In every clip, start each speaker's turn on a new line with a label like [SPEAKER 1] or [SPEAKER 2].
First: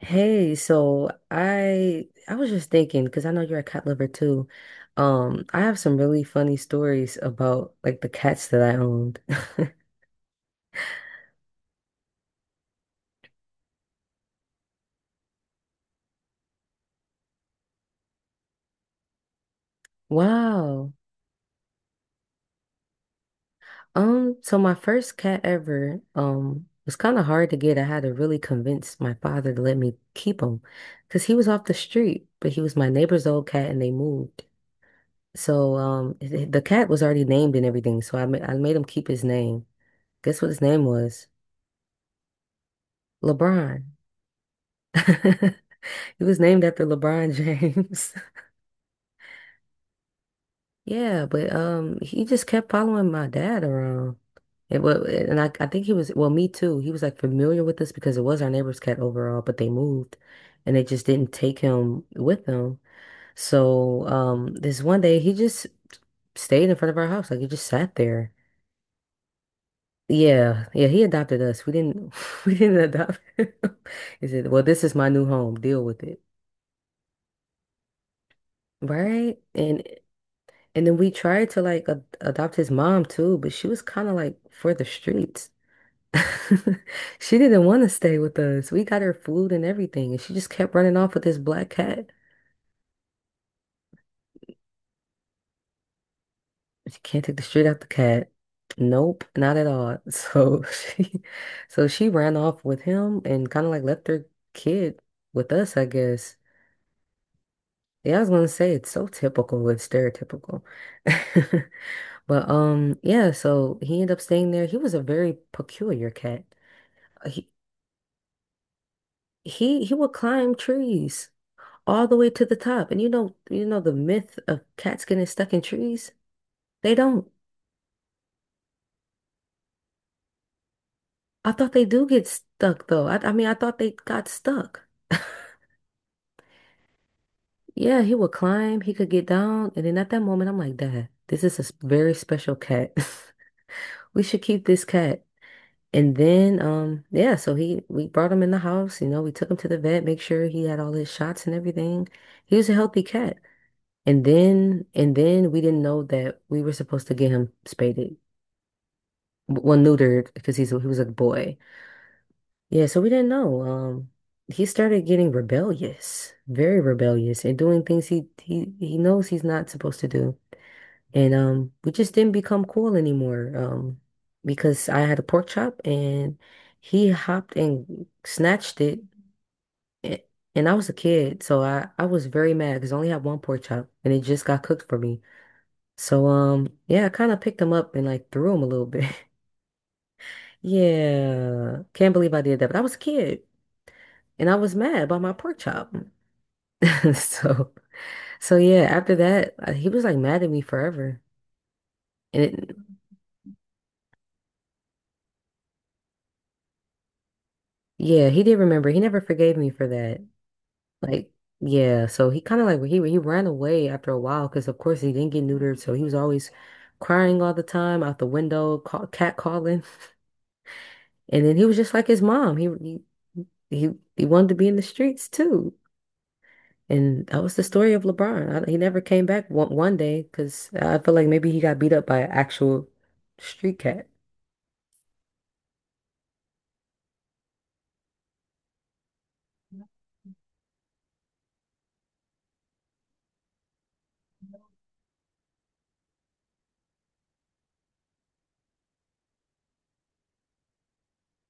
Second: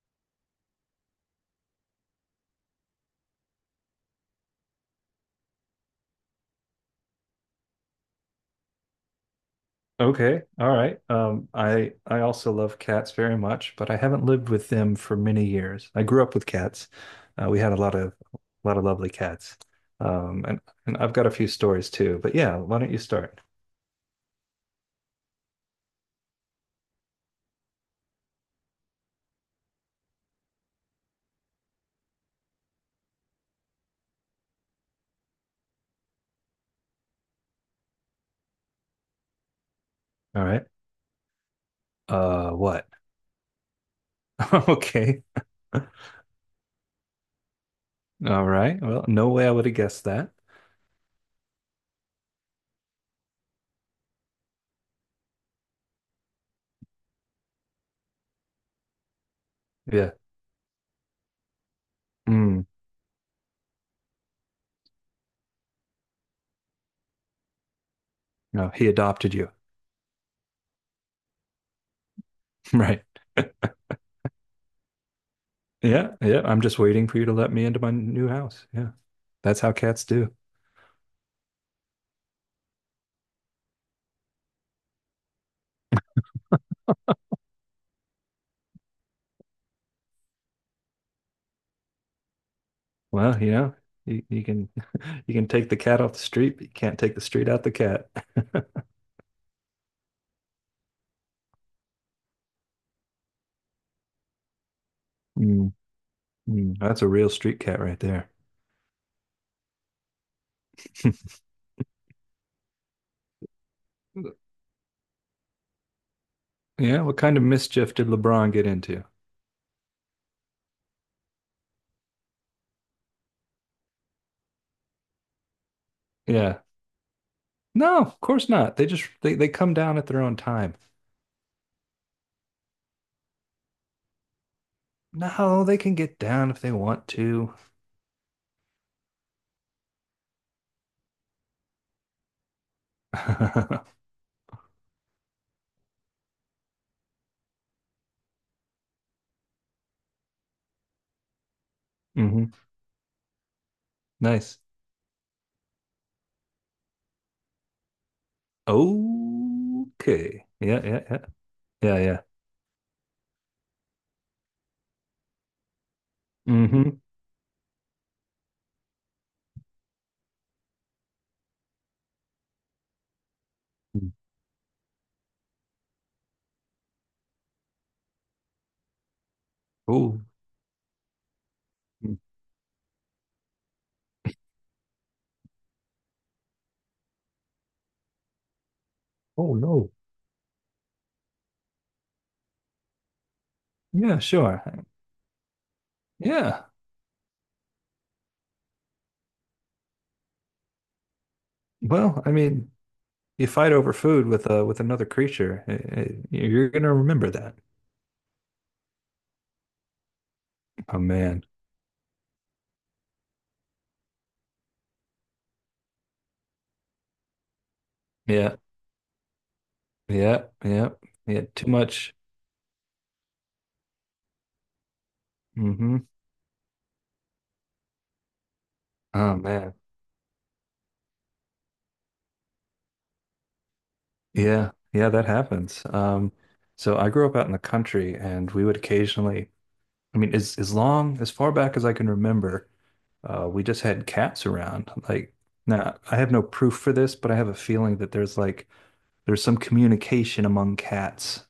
[SPEAKER 1] Hey, so I was just thinking because I know you're a cat lover too. I have some really funny stories about like the cats that I owned.
[SPEAKER 2] Okay, all right. I also love cats very much, but I haven't lived with them for many years. I grew up with cats. We had a lot of lovely cats, and
[SPEAKER 1] Wow.
[SPEAKER 2] and I've got a few stories too. But yeah, why don't you start?
[SPEAKER 1] So my first cat ever, was kind of hard to get. I had to really convince my father to let me keep him because he was off the street, but he was my neighbor's old cat and they moved. The cat was already named and everything, so I made him keep his name. Guess
[SPEAKER 2] All
[SPEAKER 1] what his
[SPEAKER 2] right.
[SPEAKER 1] name was?
[SPEAKER 2] What?
[SPEAKER 1] LeBron.
[SPEAKER 2] Okay.
[SPEAKER 1] He was named after LeBron James.
[SPEAKER 2] All right. Well, no way I would have guessed that.
[SPEAKER 1] Yeah, but he just kept following my dad around. It was, and I think he was, well, me too. He was like familiar with us because it was our neighbor's cat overall, but they
[SPEAKER 2] Yeah.
[SPEAKER 1] moved and they just didn't take him with
[SPEAKER 2] Mm,
[SPEAKER 1] them. So, this one day he just stayed in front of our house. Like he just sat there.
[SPEAKER 2] no, he adopted you.
[SPEAKER 1] Yeah, yeah, he adopted us. We didn't, we didn't
[SPEAKER 2] Right.
[SPEAKER 1] adopt him. He said, well, this is my new home. Deal with
[SPEAKER 2] Yeah.
[SPEAKER 1] it.
[SPEAKER 2] Yeah. I'm just waiting for you to let me into my new house. Yeah.
[SPEAKER 1] Right?
[SPEAKER 2] That's how cats do.
[SPEAKER 1] And then we tried to like ad adopt his mom too, but she was kind of like for the streets. She didn't want to stay with us. We got her food and everything, and she just kept running off with this black cat.
[SPEAKER 2] Well, you can. You can take the cat off the street, but you can't
[SPEAKER 1] She
[SPEAKER 2] take the
[SPEAKER 1] can't take the
[SPEAKER 2] street out
[SPEAKER 1] street
[SPEAKER 2] the
[SPEAKER 1] out the
[SPEAKER 2] cat.
[SPEAKER 1] cat. Nope, not at all. So she ran off with him and kind of like left her kid with
[SPEAKER 2] Mm,
[SPEAKER 1] us, I guess.
[SPEAKER 2] that's a real street cat right
[SPEAKER 1] Yeah, I was
[SPEAKER 2] there.
[SPEAKER 1] gonna say it's so typical, it's stereotypical. But yeah, so he ended up staying there. He was a very peculiar cat.
[SPEAKER 2] Yeah, what kind of
[SPEAKER 1] He,
[SPEAKER 2] mischief did LeBron get into?
[SPEAKER 1] he would climb trees all the way to the top. And you know the myth of cats getting stuck in trees?
[SPEAKER 2] Yeah.
[SPEAKER 1] They don't.
[SPEAKER 2] No, of course not. They just they come down at their own time.
[SPEAKER 1] I thought they do get stuck though. I mean, I thought they got stuck.
[SPEAKER 2] No, they can get down if they want to.
[SPEAKER 1] Yeah, he would climb, he could get down, and then at that moment I'm like, Dad, this is a s- very special cat.
[SPEAKER 2] Hmm.
[SPEAKER 1] We should keep this cat. And then yeah, so he we brought him in the house, you know, we took him to the vet, make sure he had all his shots and everything. He was a healthy cat. And
[SPEAKER 2] Nice.
[SPEAKER 1] then we didn't know that we were supposed to get him spaded. Well, neutered
[SPEAKER 2] Okay.
[SPEAKER 1] because
[SPEAKER 2] Yeah,
[SPEAKER 1] he was a
[SPEAKER 2] yeah, yeah.
[SPEAKER 1] boy.
[SPEAKER 2] Yeah, yeah.
[SPEAKER 1] Yeah, so we didn't know. He started getting rebellious, very
[SPEAKER 2] Mm-hmm.
[SPEAKER 1] rebellious, and doing things he knows he's not supposed to do. And we just didn't become cool anymore. Because I had a pork chop and he hopped and snatched it.
[SPEAKER 2] Oh.
[SPEAKER 1] a- And I was a kid, so I was very mad because I only had one pork chop and it just got cooked for me. So yeah, I kind of picked them up and like threw them a little bit.
[SPEAKER 2] Oh no.
[SPEAKER 1] Yeah, can't believe I did that, but I was a kid
[SPEAKER 2] Yeah,
[SPEAKER 1] and I
[SPEAKER 2] sure.
[SPEAKER 1] was mad about my pork chop.
[SPEAKER 2] Yeah.
[SPEAKER 1] So so yeah, after that, he was like mad at me forever.
[SPEAKER 2] Well, I
[SPEAKER 1] And
[SPEAKER 2] mean,
[SPEAKER 1] it,
[SPEAKER 2] you fight over food with another creature. You're gonna remember that.
[SPEAKER 1] yeah, he did remember. He never forgave me for that.
[SPEAKER 2] Oh
[SPEAKER 1] Like
[SPEAKER 2] man.
[SPEAKER 1] yeah, so he kind of like he ran away after a while because of course he didn't get neutered, so he was always crying all the time out the
[SPEAKER 2] Yeah.
[SPEAKER 1] window, cat calling.
[SPEAKER 2] Yeah. Yeah. Yeah.
[SPEAKER 1] And then he
[SPEAKER 2] Too
[SPEAKER 1] was just like
[SPEAKER 2] much.
[SPEAKER 1] his mom. He, he wanted to be in the streets too.
[SPEAKER 2] Mm-hmm.
[SPEAKER 1] And that was the story of LeBron. He never came
[SPEAKER 2] Oh
[SPEAKER 1] back
[SPEAKER 2] man.
[SPEAKER 1] one day because I feel like maybe he got beat up by an actual street cat.
[SPEAKER 2] Yeah. Yeah, that happens. So I grew up out in the country, and we would occasionally, I mean, as far back as I can remember, we just had cats around. Like, now I have no proof for this, but I have a feeling that there's some communication among cats,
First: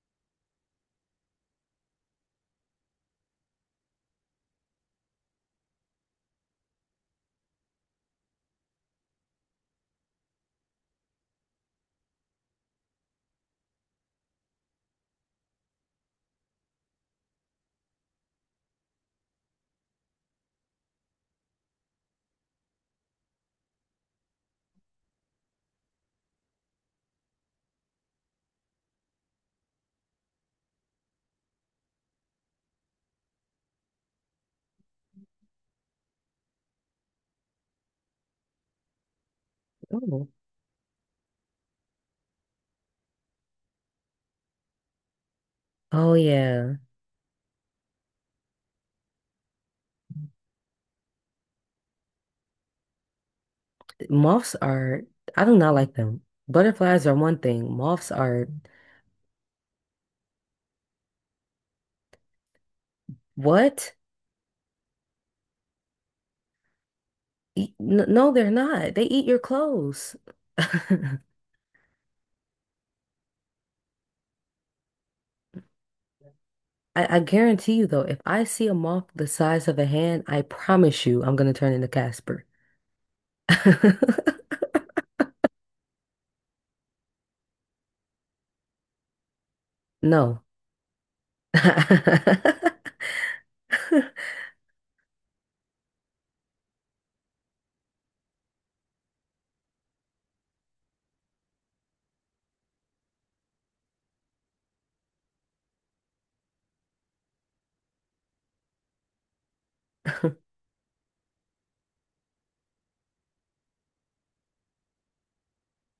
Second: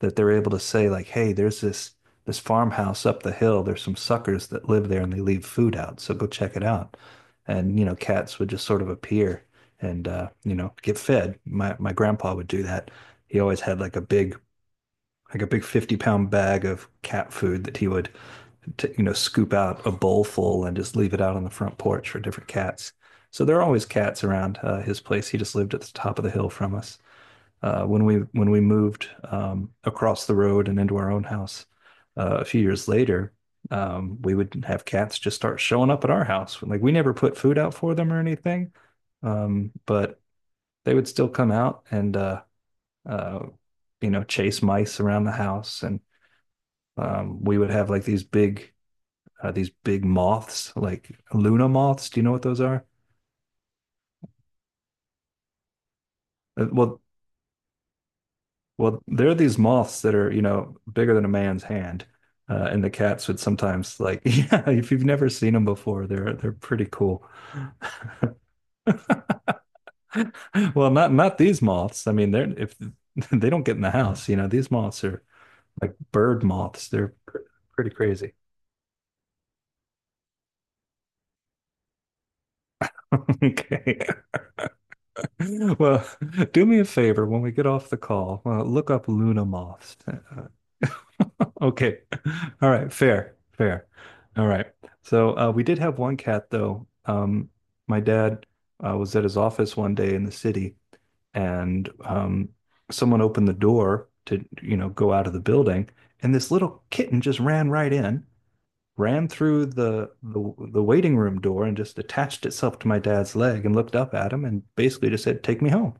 [SPEAKER 2] that they're able to say, like, hey, there's this farmhouse up the hill. There's some suckers that live there, and they leave food out. So go check it out. And you know, cats would just sort of appear, and get fed. My grandpa would do that. He always had like a big 50-pound bag of cat food that he would you know, scoop out a bowl full and just leave it out on the front porch for different cats, so there are always cats around his place. He just lived at the top of the hill from us. When we moved across the road and into our own house a few years later, we would have cats just start showing up at our house. Like, we never put food out for them or anything, but
[SPEAKER 1] Oh.
[SPEAKER 2] they would still come out and uh, you know, chase mice around the house, and
[SPEAKER 1] Oh yeah.
[SPEAKER 2] we would have like these big moths, like Luna moths. Do you know what those are?
[SPEAKER 1] Moths are I do not like them.
[SPEAKER 2] Well,
[SPEAKER 1] Butterflies are one thing. Moths are
[SPEAKER 2] Well, there are these moths that are, you know, bigger than a man's hand, and the cats would
[SPEAKER 1] what?
[SPEAKER 2] sometimes like, yeah, if you've never seen them before, they're pretty cool.
[SPEAKER 1] No, they're not. They eat your clothes.
[SPEAKER 2] Well, not
[SPEAKER 1] I,
[SPEAKER 2] not these moths. I mean, they're if they don't get in the house, you know, these moths are like bird moths. They're
[SPEAKER 1] I
[SPEAKER 2] pr
[SPEAKER 1] guarantee you
[SPEAKER 2] pretty
[SPEAKER 1] though, if
[SPEAKER 2] crazy.
[SPEAKER 1] I see a moth the size of a hand, I promise you I'm gonna turn into Casper.
[SPEAKER 2] Okay. Well, do me a favor when we get off the call, look up Luna moths.
[SPEAKER 1] No.
[SPEAKER 2] Okay. All right. Fair. Fair. All right. So we did have one cat though. My dad was at his office one day in the city, and someone opened the door to, you know, go out of the building, and this little kitten just ran right in, ran through the waiting room door, and just attached itself to my dad's leg and looked up at him and basically just said, "Take me home."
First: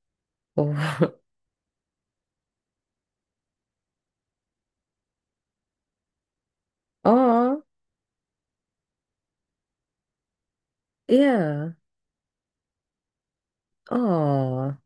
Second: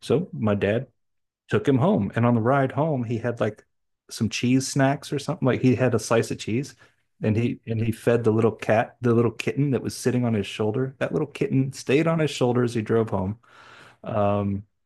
[SPEAKER 2] So my dad
[SPEAKER 1] Oh,
[SPEAKER 2] took him home. And on the ride home, he had like some cheese snacks or something. Like, he had a slice of cheese, and
[SPEAKER 1] aw,
[SPEAKER 2] he fed the little cat, the little kitten that was sitting on his shoulder. That little
[SPEAKER 1] yeah.
[SPEAKER 2] kitten stayed on his shoulder as he drove home. Um,
[SPEAKER 1] Oh,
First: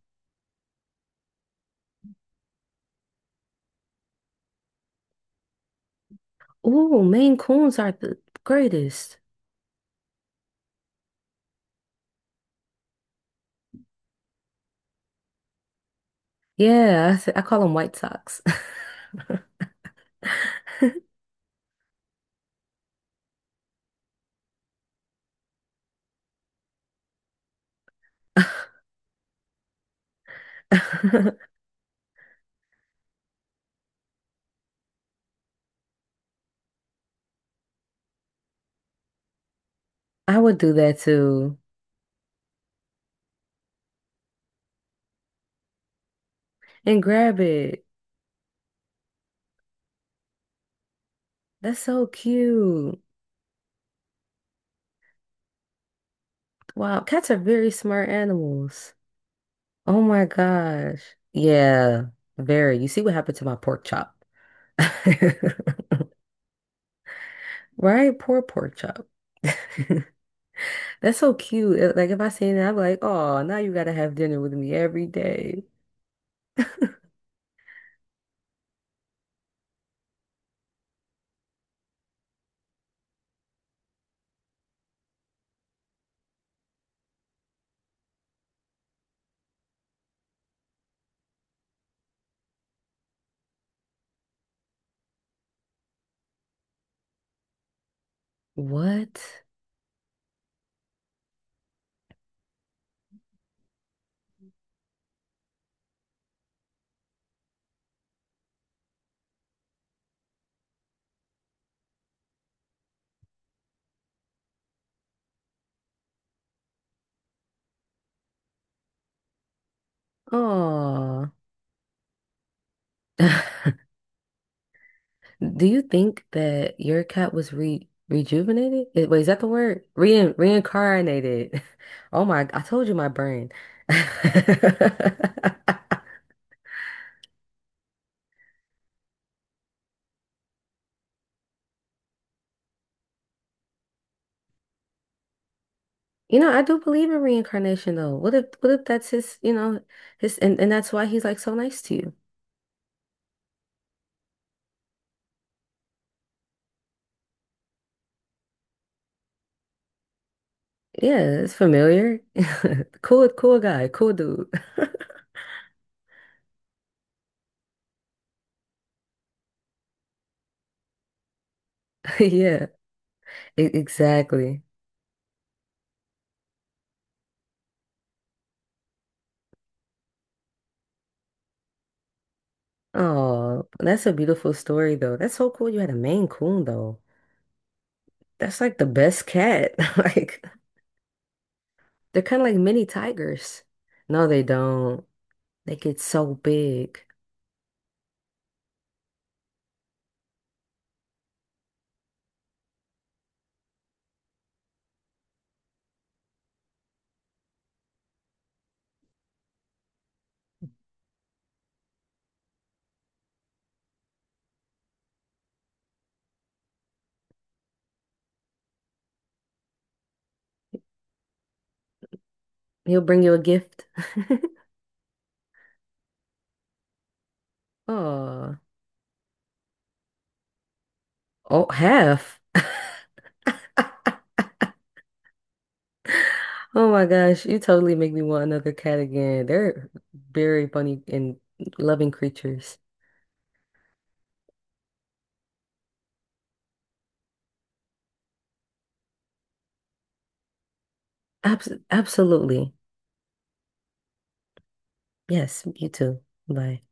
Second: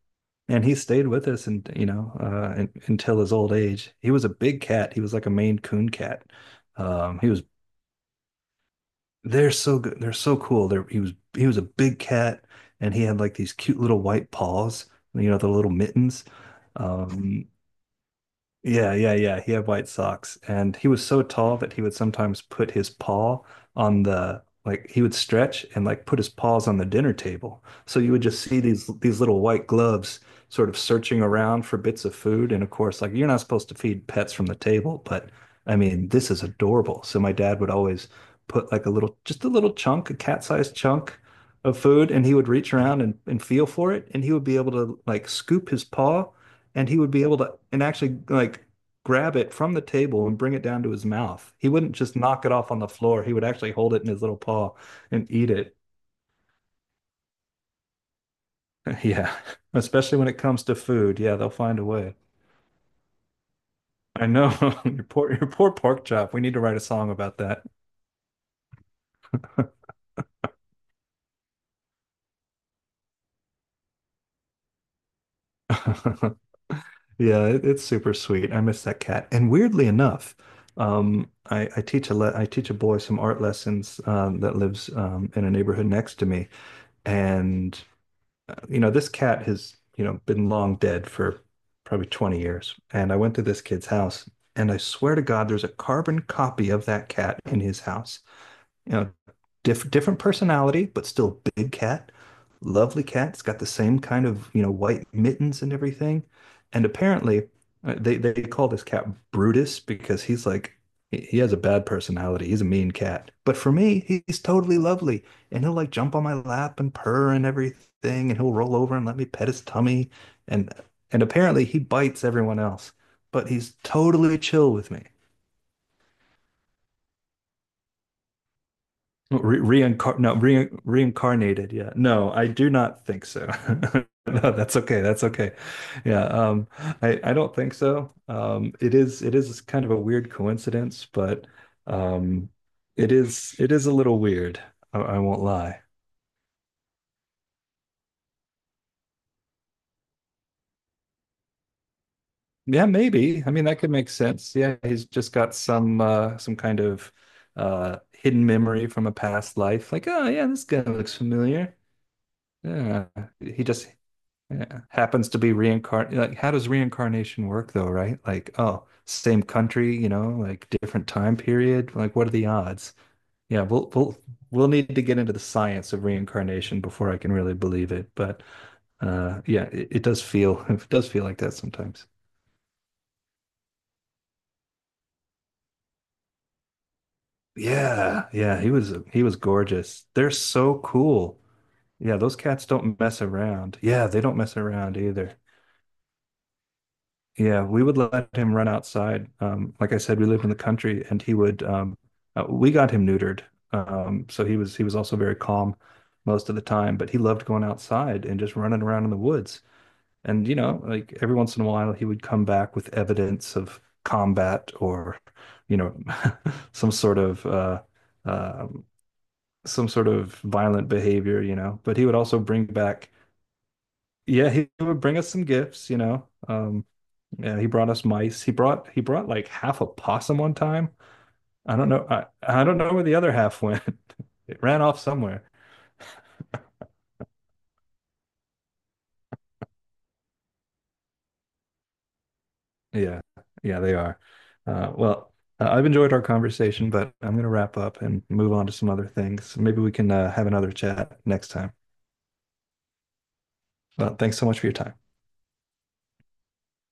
[SPEAKER 2] and he stayed with us, and until his old age. He was a big cat. He was like a Maine Coon cat.
[SPEAKER 1] ooh,
[SPEAKER 2] He
[SPEAKER 1] Maine
[SPEAKER 2] was
[SPEAKER 1] Coons are the greatest.
[SPEAKER 2] They're so good. They're so cool. He was a big cat, and he had like these cute little white paws, you know, the little mittens.
[SPEAKER 1] Yeah, I
[SPEAKER 2] Um,
[SPEAKER 1] call them White socks.
[SPEAKER 2] Yeah, yeah, yeah. He had white socks, and he was so tall that he would sometimes put his paw on the like, he would stretch and like put his paws on the dinner table. So you would just see these little white gloves sort of searching
[SPEAKER 1] I
[SPEAKER 2] around for bits of food. And of course, like, you're not supposed to feed pets from the table, but I mean, this is adorable. So my dad would always put like a little, just a little chunk, a
[SPEAKER 1] would do
[SPEAKER 2] cat-sized
[SPEAKER 1] that
[SPEAKER 2] chunk
[SPEAKER 1] too.
[SPEAKER 2] of food, and he would reach around, and feel for it, and he would be able to like scoop his paw, and he
[SPEAKER 1] And
[SPEAKER 2] would be able
[SPEAKER 1] grab
[SPEAKER 2] to and
[SPEAKER 1] it.
[SPEAKER 2] actually like grab it from the table and bring it down to his mouth. He
[SPEAKER 1] That's
[SPEAKER 2] wouldn't
[SPEAKER 1] so
[SPEAKER 2] just knock it off on the
[SPEAKER 1] cute.
[SPEAKER 2] floor. He would actually hold it in his little paw and eat it.
[SPEAKER 1] Wow, cats are very smart animals.
[SPEAKER 2] Yeah,
[SPEAKER 1] Oh
[SPEAKER 2] especially
[SPEAKER 1] my
[SPEAKER 2] when it comes to
[SPEAKER 1] gosh.
[SPEAKER 2] food. Yeah, they'll find a
[SPEAKER 1] Yeah,
[SPEAKER 2] way.
[SPEAKER 1] very. You see what happened to my pork chop.
[SPEAKER 2] I know. Your poor pork chop. We need to write a song about that.
[SPEAKER 1] Right? Poor pork chop. That's so cute. Like if I seen that, I'm like, oh, now you gotta have dinner with me every day.
[SPEAKER 2] Yeah, it's super sweet. I miss that cat. And weirdly enough, I teach a boy some art lessons that lives in a neighborhood next to me, and you know, this cat has, you know, been long dead for probably 20 years. And I went to this kid's house, and I swear to God, there's a carbon copy of that cat in his house. You know,
[SPEAKER 1] What?
[SPEAKER 2] different personality, but still big cat. Lovely cat. It's got the same kind of, you know, white mittens and everything. And apparently, they call this cat Brutus, because he's like, he has a bad personality. He's a mean cat. But for me, he's totally lovely. And he'll like jump on my lap and purr and everything, and he'll roll over and let me pet his tummy. And and
[SPEAKER 1] Oh.
[SPEAKER 2] apparently he bites everyone else, but he's totally chill with me.
[SPEAKER 1] Do you think that your cat was re rejuvenated? Eh, wait, is
[SPEAKER 2] No,
[SPEAKER 1] that the
[SPEAKER 2] Re
[SPEAKER 1] word?
[SPEAKER 2] reincar
[SPEAKER 1] Re
[SPEAKER 2] no, re
[SPEAKER 1] Reincarnated.
[SPEAKER 2] reincarnated. Yeah,
[SPEAKER 1] Oh
[SPEAKER 2] no,
[SPEAKER 1] my,
[SPEAKER 2] I
[SPEAKER 1] I
[SPEAKER 2] do
[SPEAKER 1] told you
[SPEAKER 2] not
[SPEAKER 1] my
[SPEAKER 2] think so.
[SPEAKER 1] brain.
[SPEAKER 2] No, that's okay, that's okay. Yeah. I don't think so. It is, kind of a weird coincidence, but um it is, a little weird. I won't lie.
[SPEAKER 1] You know, I do believe in reincarnation though. What if that's his, you know, and that's why he's like so nice to you?
[SPEAKER 2] Yeah, maybe. I mean, that could make sense. Yeah, he's just got some kind of hidden memory from a past life. Like, oh yeah, this guy looks
[SPEAKER 1] Yeah, it's
[SPEAKER 2] familiar.
[SPEAKER 1] familiar.
[SPEAKER 2] Yeah,
[SPEAKER 1] Cool, cool
[SPEAKER 2] he
[SPEAKER 1] guy,
[SPEAKER 2] just
[SPEAKER 1] cool dude.
[SPEAKER 2] yeah. Happens to be reincarnate. Like, how does reincarnation work though, right? Like, oh, same country, you know, like, different time period. Like, what are the
[SPEAKER 1] Yeah.
[SPEAKER 2] odds? Yeah, we'll we'll
[SPEAKER 1] Exactly.
[SPEAKER 2] we'll need to get into the science of reincarnation before I can really believe it. But yeah, it does feel it does feel like that sometimes.
[SPEAKER 1] Oh, that's a beautiful story though. That's so cool you had a Maine Coon though.
[SPEAKER 2] Yeah,
[SPEAKER 1] That's
[SPEAKER 2] yeah, he
[SPEAKER 1] like the
[SPEAKER 2] was he
[SPEAKER 1] best
[SPEAKER 2] was
[SPEAKER 1] cat.
[SPEAKER 2] gorgeous. They're
[SPEAKER 1] Like
[SPEAKER 2] so cool. Yeah,
[SPEAKER 1] they're
[SPEAKER 2] those
[SPEAKER 1] kind of like
[SPEAKER 2] cats
[SPEAKER 1] mini
[SPEAKER 2] don't mess
[SPEAKER 1] tigers.
[SPEAKER 2] around. Yeah, they
[SPEAKER 1] No,
[SPEAKER 2] don't
[SPEAKER 1] they
[SPEAKER 2] mess around
[SPEAKER 1] don't.
[SPEAKER 2] either.
[SPEAKER 1] They get so big.
[SPEAKER 2] Yeah, we would let him run outside. Like I said, we lived in the country, and he would. We got him neutered, so he was also very calm most of the time. But he loved going outside and just running around in the woods. And you know, like, every once in a while, he would come back with evidence of combat or, you know, some sort of uh, um some sort of violent behavior. You know, but he would also bring
[SPEAKER 1] He'll
[SPEAKER 2] back.
[SPEAKER 1] bring you a gift.
[SPEAKER 2] Yeah, he would bring us some gifts, you know. Yeah, he brought us mice. He
[SPEAKER 1] Oh,
[SPEAKER 2] brought like half a possum one time.
[SPEAKER 1] oh,
[SPEAKER 2] I don't know. I
[SPEAKER 1] half.
[SPEAKER 2] I don't know where the other half went. It ran off somewhere.
[SPEAKER 1] Oh my gosh, you totally make me want another cat again. They're very funny and loving creatures.
[SPEAKER 2] Yeah, yeah, they are. Well, I've enjoyed our conversation, but I'm going to wrap up and move on to some other things. Maybe we can have another chat next time.
[SPEAKER 1] Absolutely.
[SPEAKER 2] Well, thanks so much for your time.
[SPEAKER 1] Yes, you too. Bye.